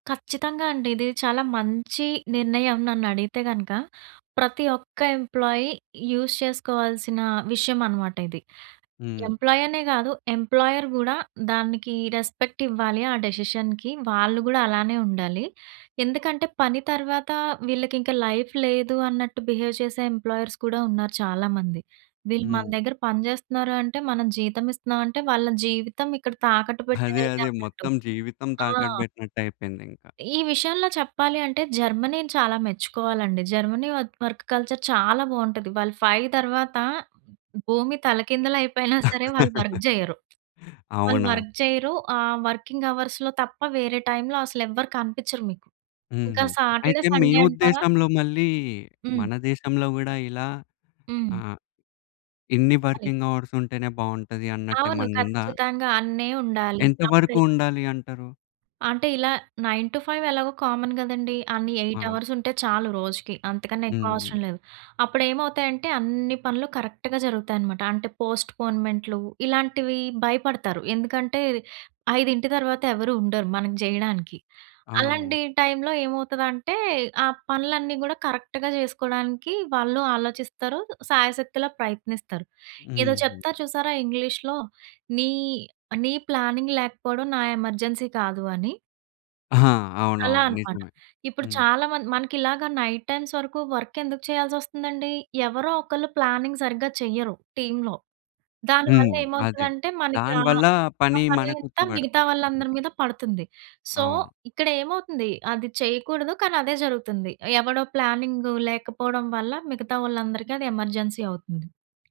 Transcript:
కచ్చితంగా అండి. ఇది చాలా మంచి, నిర్ణయం నన్ను అడిగితే గనక. ప్రతి ఒక్క ఎంప్లాయీ యూజ్ చేసుకోవాల్సిన విషయమనమాట ఇది. హ్మ్. ఎంప్లాయీ అనే గాదు. ఎంప్లాయర్ గూడా దానికి రెస్పెక్ట్ ఇవ్వాలి, ఆ డెసిషన్‌కి వాళ్ళు గూడా అలానే ఉండాలి. ఎందుకంటే పని తర్వాత వీళ్ళకింక లైఫ్ లేదు అన్నట్టు బిహేవ్ చేసే ఎంప్లాయర్స్ కూడా ఉన్నారు చాలామంది. వీళ్ళు మన హ్మ్. దగ్గర పని చేస్తున్నారు, అంటే మనం జీతమిస్తున్నాం అంటే, వాళ్ళ జీవితం ఇక్కడ తాకట్టు అదే పెట్టేది అదే. అన్నట్టు. మొత్తం జీవితం ఆ! తాకట్టు బెట్టినట్టయిపోయింది ఇంకా. ఈ విషయంలో చెప్పాలి అంటే జర్మనీని చాలా మెచ్చుకోవాలండి. జర్మనీ వత్ వర్క్ కల్చర్ చాలా బావుంటది. వాళ్ళు 5 తర్వాత భూమి తలకిందలయిపోయినా సరే, వాళ్ళు వర్క్ జెయ్యరు. వాళ్ళు అవునా? వర్క్ చెయ్యరు. ఆహ్, వర్కింగ్ అవర్స్‌లో తప్ప వేరే టైములో అసలెవ్వరు కనిపిచ్చరు మీకు. ఇంకా హుహు. సాటర్డే, అయితే మీ సండే అంటారా ఉద్దేశంలో మళ్ళీ మన హ్మ్. దేశంలో గూడా ఇలా హ్మ్. ఆహ్, ఇన్ని అది. వర్కింగ్ అవర్స్ ఉంటేనే బావుంటది అవును. అన్నట్టేమనుందా? ఖచ్చితంగా అన్నే ఉండాలి. ఎంత వరకు అప్పుడే ఉండాలి అంటారు? అంటే ఇలా 9-5 ఎలాగో కామన్ గదండీ. అన్ని 8 ఆ! అవర్స్ ఉంటే చాలు రోజుకి. అంతకన్నా ఎక్కువ హుహు. అవసరం లేదు. అప్పుడు ఏమవుతాయంటే అన్ని పనులు కరెక్ట్‌గా జరుగుతాయనమాట. అంటే పోస్ట్‌పోన్‌మెంట్‌లు ఇలాంటివి భయపడతారు. ఎందుకంటే ఐదింటి తర్వాత ఎవరు ఉండరు మనకి జేయడానికి. అవును. అలాంటి టైములో ఏమవుతదంటే, ఆ పనులన్నీ గూడా కరెక్ట్‌గా చేసుకోవడానికి, వాళ్ళు ఆలోచిస్తారు. సాయశక్తులా ప్రయత్నిస్తారు. ఏదో హుహు. చెప్తారు చూసారా? ఇంగ్లీషులో నీ, నీ ప్లానింగ్ లేకపోవడం. నా ఎమర్జెన్సీ కాదు అని. ఆహా! అలా అవునవును. అనమాట. నిజమే. ఇప్పుడు హ్మ్. చాలా మంది మనకి ఇలాగా నైట్ టైమ్స్ వరకు వర్క్ ఎందుకు చేయాల్సొస్తుందండి. ఎవరో ఒకళ్ళు ప్లానింగ్ సరిగ్గా చెయ్యరు టీములో. హ్మ్. అదే దానివల్లేమవుతదంటే మనకి ఆహ్, దానివల్ల ఆ పని పని మనకొచ్చి అంతా మిగతా బడుతది. వాళ్ళందరి [unintelligible] మీద పడుతుంది. సో, అవును. ఇక్కడ ఏమవుతుంది అది చేయకూడదు. కానీ అదే జరుగుతుంది. ఎవడో ప్లానింగ్ లేకపోవడం వల్ల, మిగతా వాళ్ళందరికి అది ఎమర్జెన్సీ అవుతుంది.